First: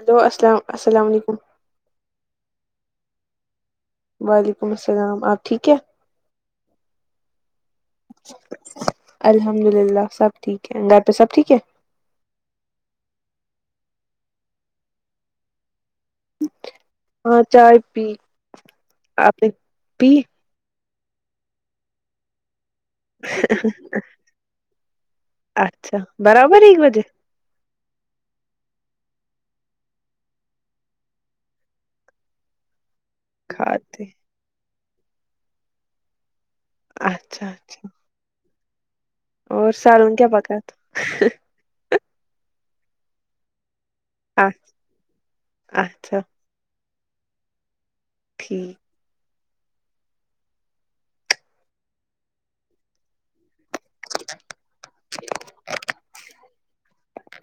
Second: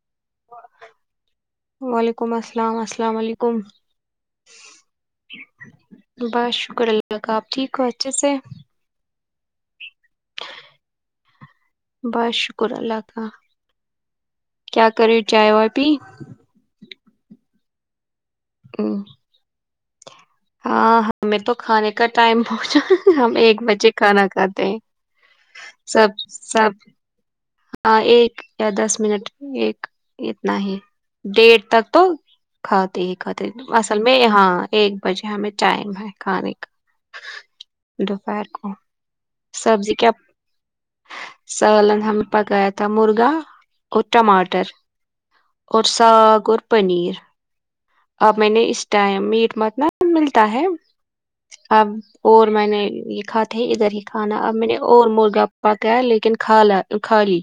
Hello السل السلام علیکم وعلیکم السلام السلام علیکم وعلیکم السلام آپ ٹھیک ہے بس شکر اللہ کا آپ ٹھیک ہو اچھے سے الحمد للہ سب ٹھیک ہے گھر پہ سب ٹھیک ہے بس شکر اللہ کا کیا کرے چائے وائے پی ہاں چائے پی ہم، آپ نے پی ہاں ہمیں تو کھانے کا ٹائم پہنچا ہم ایک بچے کھانا کھاتے ہیں اچھا سب برابر سب ایک بجے ہاں ایک یا دس منٹ ایک اتنا ہی ڈیٹ تک تو کھاتے ہی کھاتے اصل میں یہاں ایک بجے ہمیں ٹائم ہے کھانے کا اچھا اچھا دوپہر کو اور سالن کیا پکا یا تھا سالن ہم نے پکایا تھا مرغا اور تھا ٹماٹر اور اچ- اچھا ساگ اور پنیر اب میں نے اس ٹھیک ٹائم میٹ متنا ملتا ہے اب اور میں نے یہ کھا ادھر ہی کھانا اب میں نے اور مرغا پکا لیکن کھا لا کھا لی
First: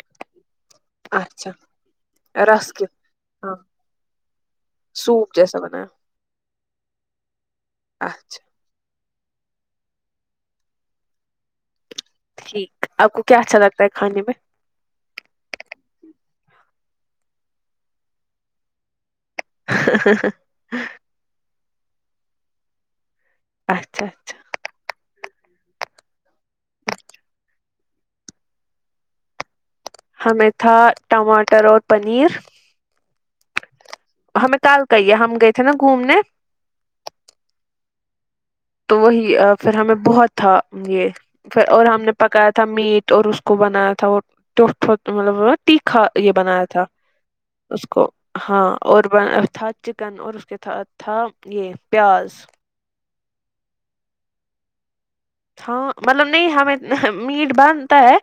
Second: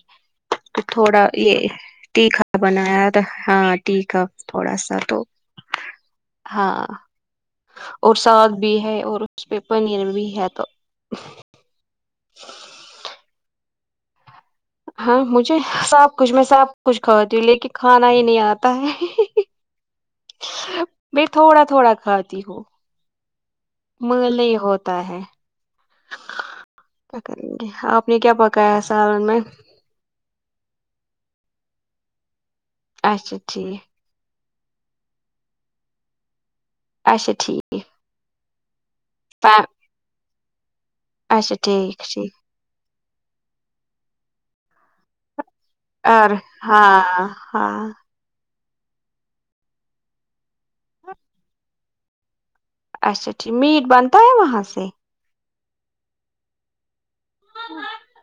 تھوڑا اچھا یہ ٹیکھا رس کے بنایا تھا ہاں ٹیکھا تھوڑا سا تو سوپ جیسا بنایا ہاں اور ساگ اچھا بھی ہے اور اس پہ پنیر بھی ہے تو ٹھیک آپ کیا اچھا لگتا ہے کھانے میں ہاں مجھے سب کچھ میں سب کچھ کھاتی ہوں لیکن کھانا ہی نہیں آتا ہے ہاں۔ ہاں ہاں میں تھوڑا تھوڑا کھاتی ہو اچھا اچھا [unintelligible] ہوتا ہے کیا کریں گے آپ نے کیا پکایا ہے سالن میں ہمیں تھا ٹماٹر اور پنیر اچھا ٹھیک ہمیں کال کہیے ہم گئے تھے نا گھومنے اچھا ٹھیک ہے تو وہی پھر ہمیں بہت تھا یہ اچھا پھر اور ٹھیک ہم نے ٹھیک پکایا تمیٹ اور اس کو بنایا تھا وہ ٹیوٹ ٹٹ مطلب تیکھا اور یہ بنایا تھا ہاں ہاں اس کو ہاں اور ب تھا چکن اور اس کے تھا یہ پیاز اچھا ٹھیک میٹ بنتا ہے وہاں سے ہاں مطلب نہیں ہمیں میٹ بنتا ہے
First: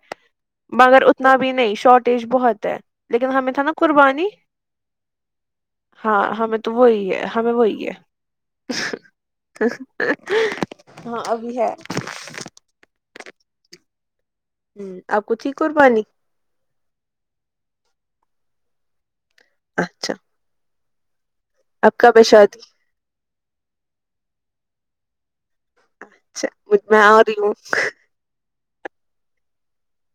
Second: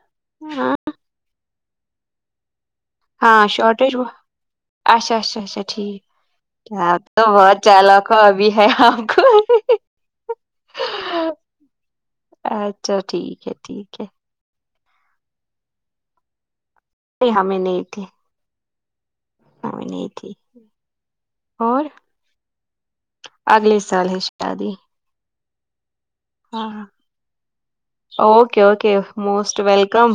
ہاں مگر ابھی نہیں شارٹیج بہت ہے لیکن ہاں ہمیں تھا نا شارٹیج وہ- قربانی اچھا اچھا اچھا ٹھیک ہاں ہمیں آپ وہی تو ہے ہمیں بہت وہی چالک ہے ہو ابھی ہے آپکو ہاں ابھی ہے اچھا ٹھیک ہے ٹھیک ہے ہوں آپ کو تھی قربانی ہمیں نہیں تھی ہمیں نہیں تھی اور اب کب ہے شادی اگلے سال ہے شادی اچھا وہی ہاں میں آرہی ہوں اوکے اوکے موسٹ ویلکم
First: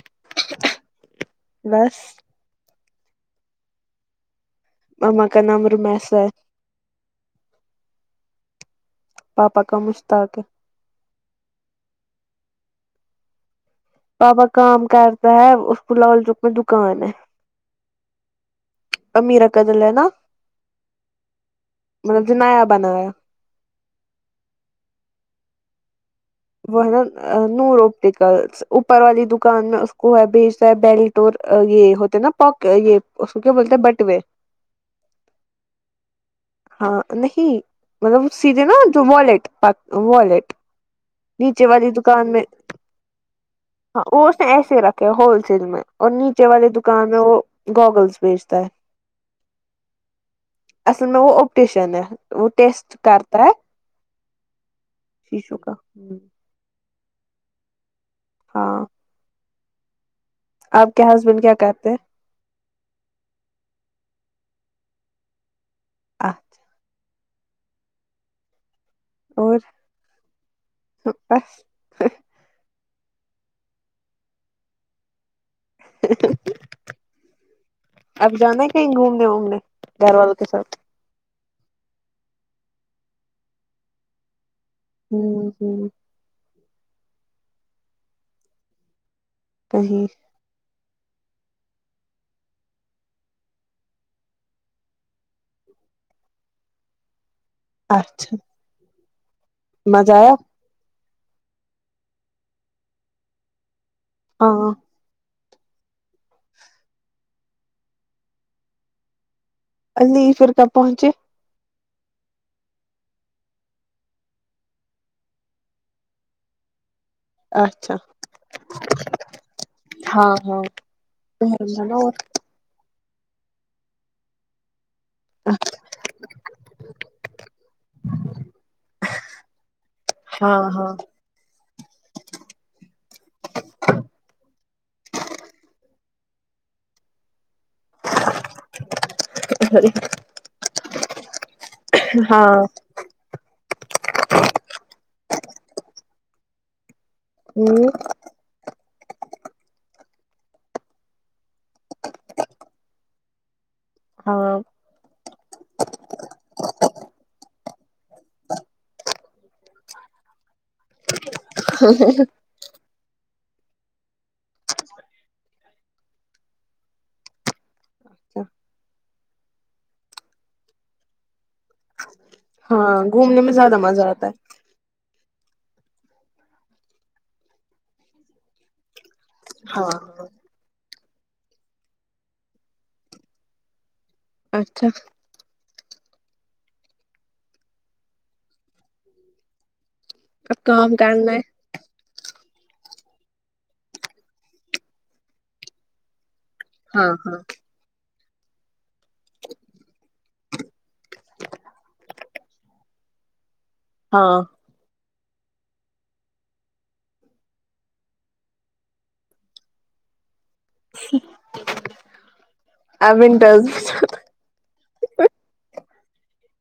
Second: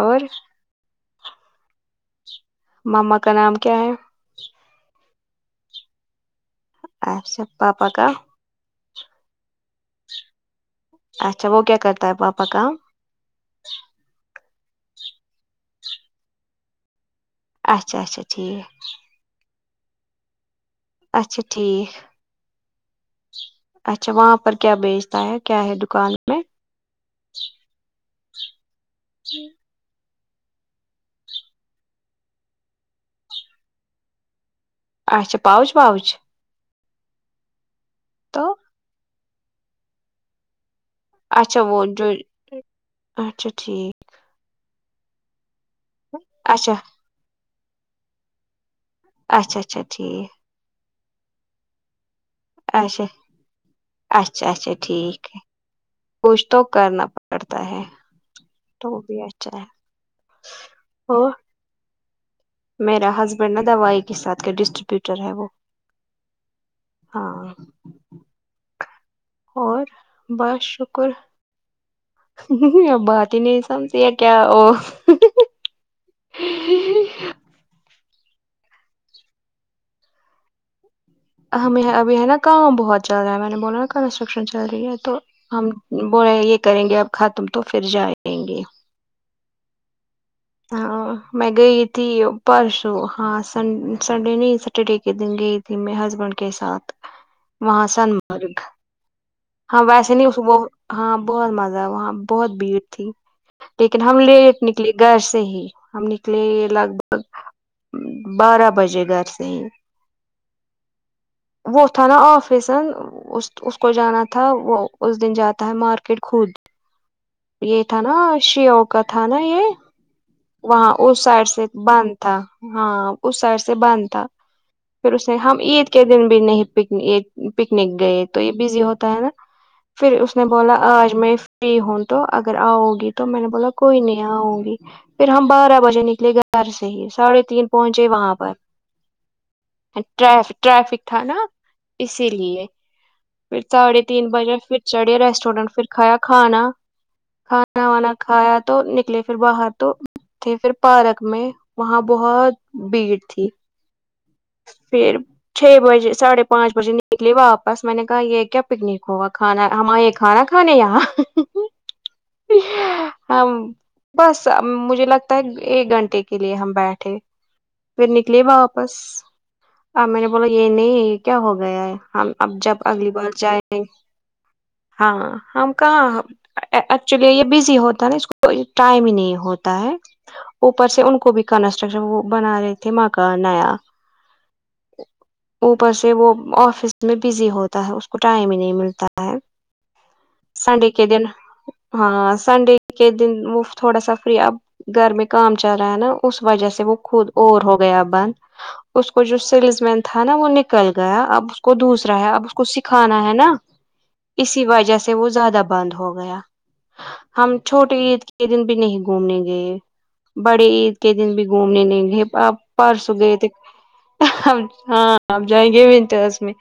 اور بس مما کا نام کیا ہے ماما کا نام ر میںسر اچھا پاپا کا پاپا کا مشتاق ہے اچھا وہ کیا کرتا ہے پاپا کام بابا کام کرتا ہے اس کو لول چوک میں دکان ہے اچھا اچھا ٹھیک امیر قدل ہے نا اچھا ٹھیک مطلب جو نیا بنایا اچھا وہاں پر کیا بیچتا ہے کیا ہے دکان میں وہ ہے نا نورپٹیکلس اوپر والی دکان میں کو ہے بھیجتا ہے بیلٹور یہ ہوتے نا پک یہ اس کو کیا بولتے ہیں بٹوے اچھا پؤچ پؤچ ہاں نہیں مطلب تو سیدھے نا جو والٹ والٹ اچھا وہ جو اچھا ٹھیک ہاں وہ اس نے ایسے رکھے ہول سیل میں اور نیچے والے اچھا دکان میں وہ گوگلس بیچتا ہے اچھا اچھا ٹھیک میں وہ آپٹیشن ہے وہ ٹیسٹ اچھا کرتا ہے اچھا اچھا ٹھیک ہے [unintelligible] کا کچھ تو کرنا پڑتا ہے ہاں تو وہ بھی اچھا ہے آپ کے اور ہسبینڈ کیا کرتے ہیں میرا ہسبینڈ نا دوائی کے ساتھ ڈسٹریبوٹر ہے وہ آ ہاں اور بس شکر بس ہمم ہمم آپ بات ہی نہیں سنتی ہے کیا او اب جانا ہے کہیں گھومنے وومنے گھر والوں کے ساتھ ہمیں ابھی ہے نا کام بہت چل رہا ہے میں نے بولا نا کنسٹرکشن چل رہی ہے تو ہوں ہم ہوں بولے یہ کریں گے اب کھا تم تو پھر جائیں گے جی ہاں میں گئی تھی پرسوں ہاں سن سنڈے نہیں سٹرڈے کے دن گئی ت تھی میں ہسبینڈ کے ساتھ وہاں اچھا سنمرگ ہاں مزہ ویسے نہیں آیا ہاں بہت مزہ وہاں بہت بھیڑ تھی لیکن ہم لیٹ ہاں نکلے گھر سے ہی ہم نکلیں گے لگ بھگ بارہ بجے گھر سے ہی علی پھر کب پہنچے وہ تھا نا آفس اس اس کو جانا تھا تھا وہ اس دن جاتا ہے مارکیٹ خود یہ اچھا تھا نا شیو کا تھا نا یہ ہاں ہاں وہاں اس سائڈ سے ہاں بند تھا ہاں اس سائڈ سے بند تھا پھر اس ہم عید کے دن بھی نہیں پک پکنک گئے تو یہ بزی ہوتا ہے نا پھر اس نے بولا ہاں آج میں فری ہوں تو اگر آؤ گی تو میں نے بولا کوئی نہیں ہے آؤں گی پھر ہم بارہ بجے نکلے گھر سے ہی ساڑھے تین پہنچے وہاں پر ٹ ٹریفک تھا نا اسی ہاں لیے پھر ساڑھے تین بجے پھر چڑھے ریسٹورینٹ پھر کھایا کھانا کھانا وانا کھایا تو نکلے پھر باہر تو تھے پھر پارک میں وہاں بہت بھیڑ تھی ہ پھر چھ بجے ساڑھے پانچ بجے نکلی واپس میں نے کہا یہ کیا پکنک ہوگا کھانا ہم اۓ کھانا کھانے یہاں [unintelligible] ہم بس مجھے لگتا ہے ایک گھنٹے کے لیے ہم بیٹھے پھر نکلیے واپس آ میں نے بولا یہ نہیں یہ کیا ہو گیا ہے ہم اب جب ہاں اگلی بار گھومنے میں زیادہ جائیں مزہ آتا ہے ہاں ہم کہاں ایکچولی یہ بزی ہوتا ہے نا اس کو ٹائم ہی نہیں ہوتا ہاں ہے اوپر سے ان کو بھی کنسٹرکشن وہ بنا رہے تھے ماں کا نیا اچھا اوپر سے وہ آفس میں بزی ہوتا ہے اس کو ٹائم ہی نہیں ملتا ہے اب سنڈے کام کے دن کرنا ہے ہاں سنڈے کے دن وہ تھوڑا سا فری اب گھر میں کام چل رہا ہے نا اس وجہ سے وہ ہاں خود ہاں اور ہو گیا بند اس کو جو سیلس مین تھا نا وہ نکل گیا اب کو دوسرا ہے اب اسکو سکھانا ہے نا ہاں اسی وجہ سے وہ زیادہ بند ہو گیا ہم چھوٹے عید کے دن بھی نہیں گھومنے گئے بڑے عید کے دن بھی گھومنے نہیں گئے پر اب پرسوں گئے تھے ونٹرز ہاں اب جائیں گے ونٹس میں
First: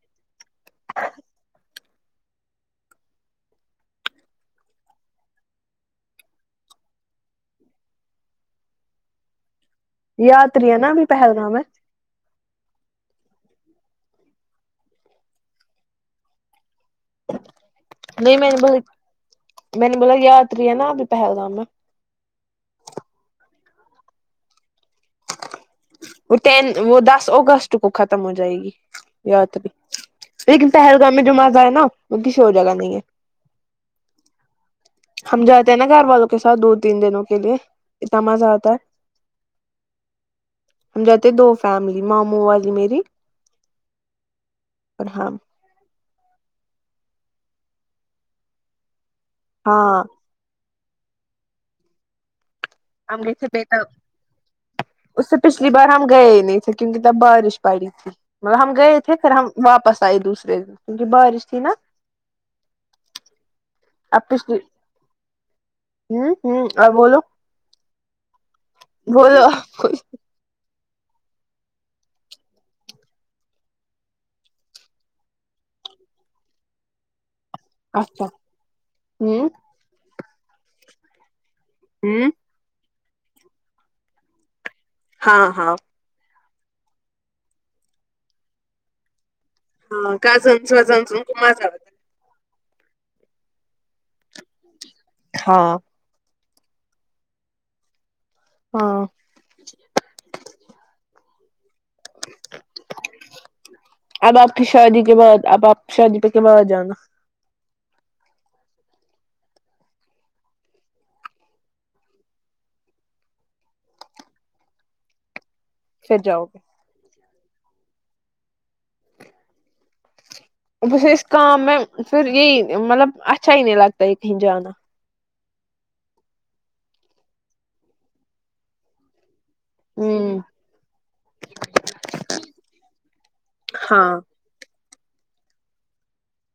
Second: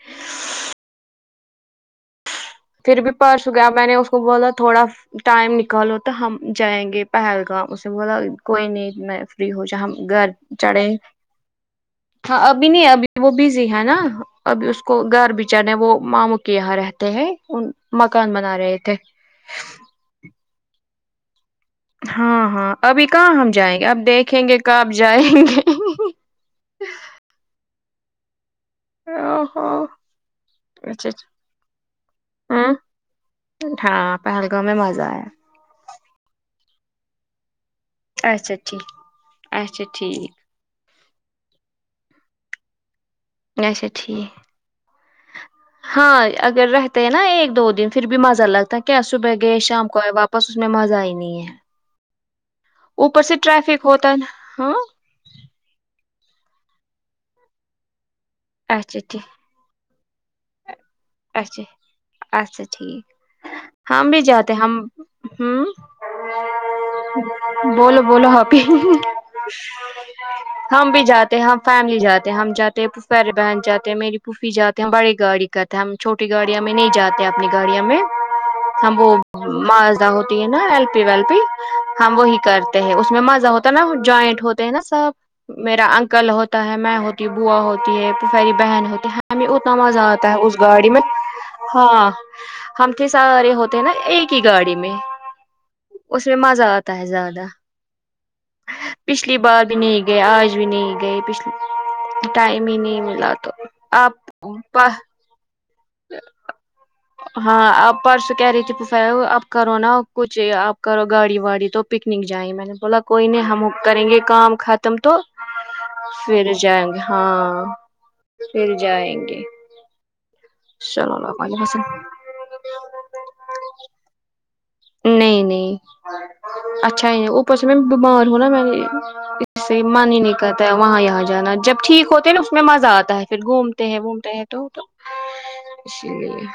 پھر بھی پرس گیا اب میں نے اس کو بولا تھوڑا ٹائم نکالو تو ہم جائیں گے پہلگام اس میں سے بولا کوئی نہیں میں فری ہو جائے ہم گھر یاتری ہے نا چڑھیں ابھی پہلگام میں ہاں ابھی نہیں ابھی وہ بزی ہے نا ابھی اس کو گھر بھی جانا ہے وہ ماموں کے یہاں رہتے ہیں ان مکان نہیں میں بنا ب رہے تھے م نے بولا یاتری ہے ن آب بھی پہلگام میں ہاں ہاں ابھی کہاں ہم جائیں گے اب دیکھیں گے کب جائیں وہ ٹین وہ دس اگستٹ کو ختم ہو جائے گی یا تبھی لیکن اچھا پہلگام میں جو مزہ ہے نا وہ کسی اور اچھا جگہ نہیں ہے ہاں پہلگام میں مزہ ایا ہم جاتے نا گھر والوں کے سھ دو تین دنوں کے لیے اتنا مزہ اچھا آتا ہے ٹھیک اچھا ٹھیک ہم جاتے ہیں دو فیملی ماموں والی میری اچھا ٹھیک اور ہم ہاں اگر رہتے ہیں نا ایک دو دن پھر بھی مزہ لگتا ہے کیا صبح گئے شام کو ہاں آئے واپ اس میں مزہ ہی نہیں ہے ہم اوپر نے سے پہٹ ٹریفک ہوتا ہے نا ہاں اس سے پچھلی بار ہم گئے ہی نہیں تھے کیونکہ تب بارش پڑی تھی مطلب ہم گئے اچھا تھے ٹھیک پھر ہم واپس آئیے دوسرے دن کیونکہ بارش تھی اچھا نا اچھا ٹھیک ہم بھی اب جاتے پچھلی ہم ہوں ہوں ہوں اور بولو بولو بولو حبی بولو ہم بھی جاتے ہیں ہم فیملی جاتے ہیں ہم جاتے ہیں پھوپیرے بہن جاتے ہیں میری پوفی جاتے ہیں ہم بڑی گاڑی کرتے ہم چھوٹی گاڑی میں نہیں جا اپنی گاڑیاں میں اچھا ہم وہ ہوں مجدہ ہوتی ہے نا ایل پی ویل پی ہم ہوں وہی کرتے ہیں اس میں مزہ ہوتا ہے نا جوائنٹ ہوتے ہیں نا ہاں سب ہاں میرا انکل ہوتا ہوتا میں ہوتی بوا ہوتی ہے پھپھیری بہن ہوتی ہے ہمیں اتنا مزہ ہاں آتا ہے اس کزن گاڑی میں وزنس ان کو مزہ آتا ہے ہاں ہم کے سارے ہوتے ہیں نا ایک کی گاڑی میں ہاں اس میں مزہ آتا ہے زیادہ ہاں پچھلی بار بھی نہیں گئے آج بھی نہیں گئے پچھلی ٹائم ہی نہیں ملا تو آپ اب کی پ شادی کے بعد اب آپ شادی کے بعد جانا ہاں اب پرسوں کہہ رہی تھی [unintelligible] آپ کرو نا کچھ آپ کرو گاڑی واڑی تو پکنک جاے میں نے بولا کوئی نہیں ہم کریں گے کام ختم تو پھر جائیں گے ہاں پھر جائیں گے بس چلو اس اللہ علیہ کام میں وسلم پھر یہی مطلب اچھا ہی نہیں لگتا یہ کہیں جانا نہیں نہیں اچھا ہے اوپر سے میں بیمار ہوں نا میں نے سے من ہی نہیں ہوں کرتا ہے وہاں یہاں جانا جب ٹھیک ہوتے ہیں نا اس میں مزہ آتا ہے پھر گھومتے ہیں ہاں وومتے ہیں تو تو اسی لیے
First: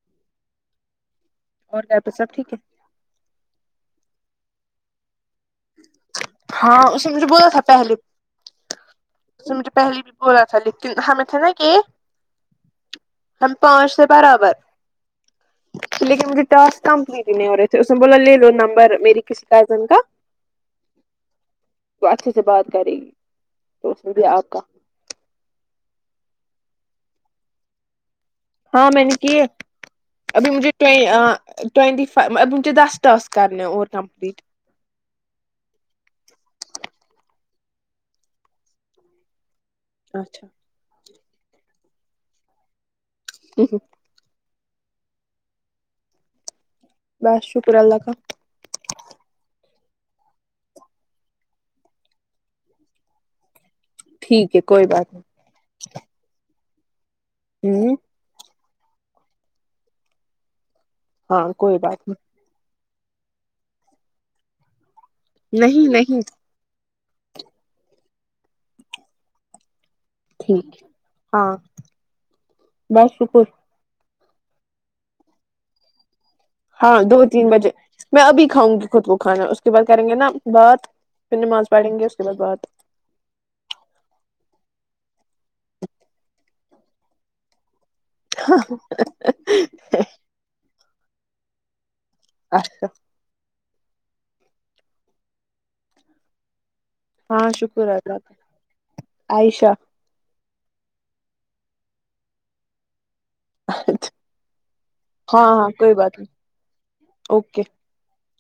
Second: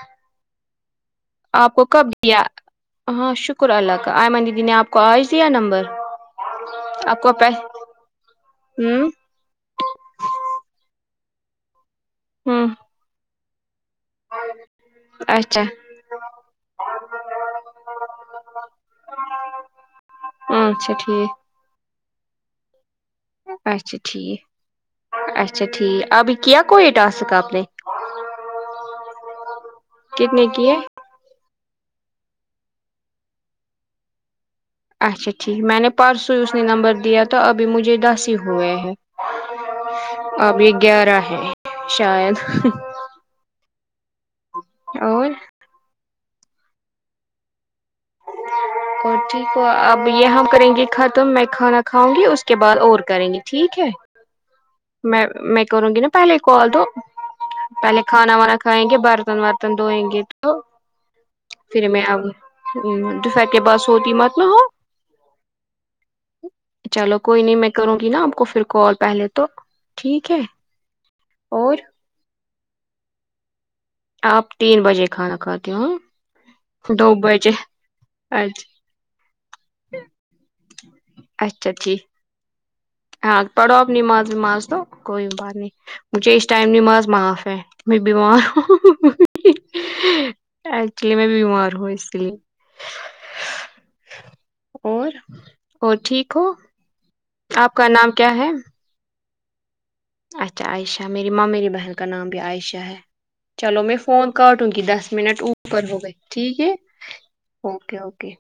آپ اور کو گھر کب پہ سب دیا ٹھیک ہے ہاں شکر اللہ کا ائمن دیدی نے آپ آئی سی یا نمبر ہاں اس نے مجھے آپکو پ ہوں جی مجھے پہلے بھی بولا تھا لیکن ہمیں تھے نا کہ ہوں ہم پانچ تھے برابر اچھا لیکن مجھے ٹرسک کمپلیٹ نہیں ہو رہے تھے اس نے بولا لے لو نمبر میری کسی کزن کا اچھا ٹھیک وہ اچھے سے بات کرے گی تو اچھا اس میں بھی ٹھیک آپ کا اچھا ٹھیک ابھی کیا کوئی ٹاسک آپ نے ہاں میں نے کی ہے کتنے ابھی مجھے کیے ٹ آ ٹوونٹی فائیو مجھے دس ٹاسک کرنے اور کمپلیٹ اچھا ٹھیک میں نے پرسوں ہی اس نے نمبر دیا تو ابھی مجھے دس ہی ہوئے ہیں اچھا ابھی گیارہ ہے شاید [inaudible] اور بس شکر اللہ کا ج [inaudible] اور ٹھیک ہو اب یہاں کریں گی ختم میں کھانا کھاؤں گی اس کے بعد اور کریں گے ٹھیک ہے ٹھیک ہے کوئی بات میں میں کروں گی نا پہلے کال دو نہیں ہوں پہلے کھانا وانا کھائیں گے برتن ورتن دھوئیں گے تو ہاں کوئی بات نہیں ہوں دوپہر کے بعد سوتی مت نہ ہو نہیں نہیں چلو کوئی نہیں میں کروں گی نا آپ کو پھر کال پہلے تو ٹھیک ہے ہاں اور بس شکر آپ تین بجے کھانا کھاتے ہو نہ ہاں دو تین بجے میں ابھی کھاؤں اچھا گی خود کو کھانا اس کے بعد کریں گے نا بات پھر نماز اچھا پڑھیں گے ٹھیک اس کے بعد بات ہاں پڑھو اپ نماز نماز تو کوئی بات نہیں مجھے اس ٹائم نماز معاف ہے میں بیمار ہوں ایکچولی میں بیمار ہوں اس لیے اچھا اور اور ٹھیک ہو ہاں آپ شکر نام اللہ کا کیا ہے عائشہ اچھا عائشہ میری ماں میری بہن کا نام بھی عائشہ ہے چلو میں فون کاٹوں گی دس منٹ ہاں ہاں اوپر کوئی ہو گئے بات نہیں ٹھیک ہے اوکے او کے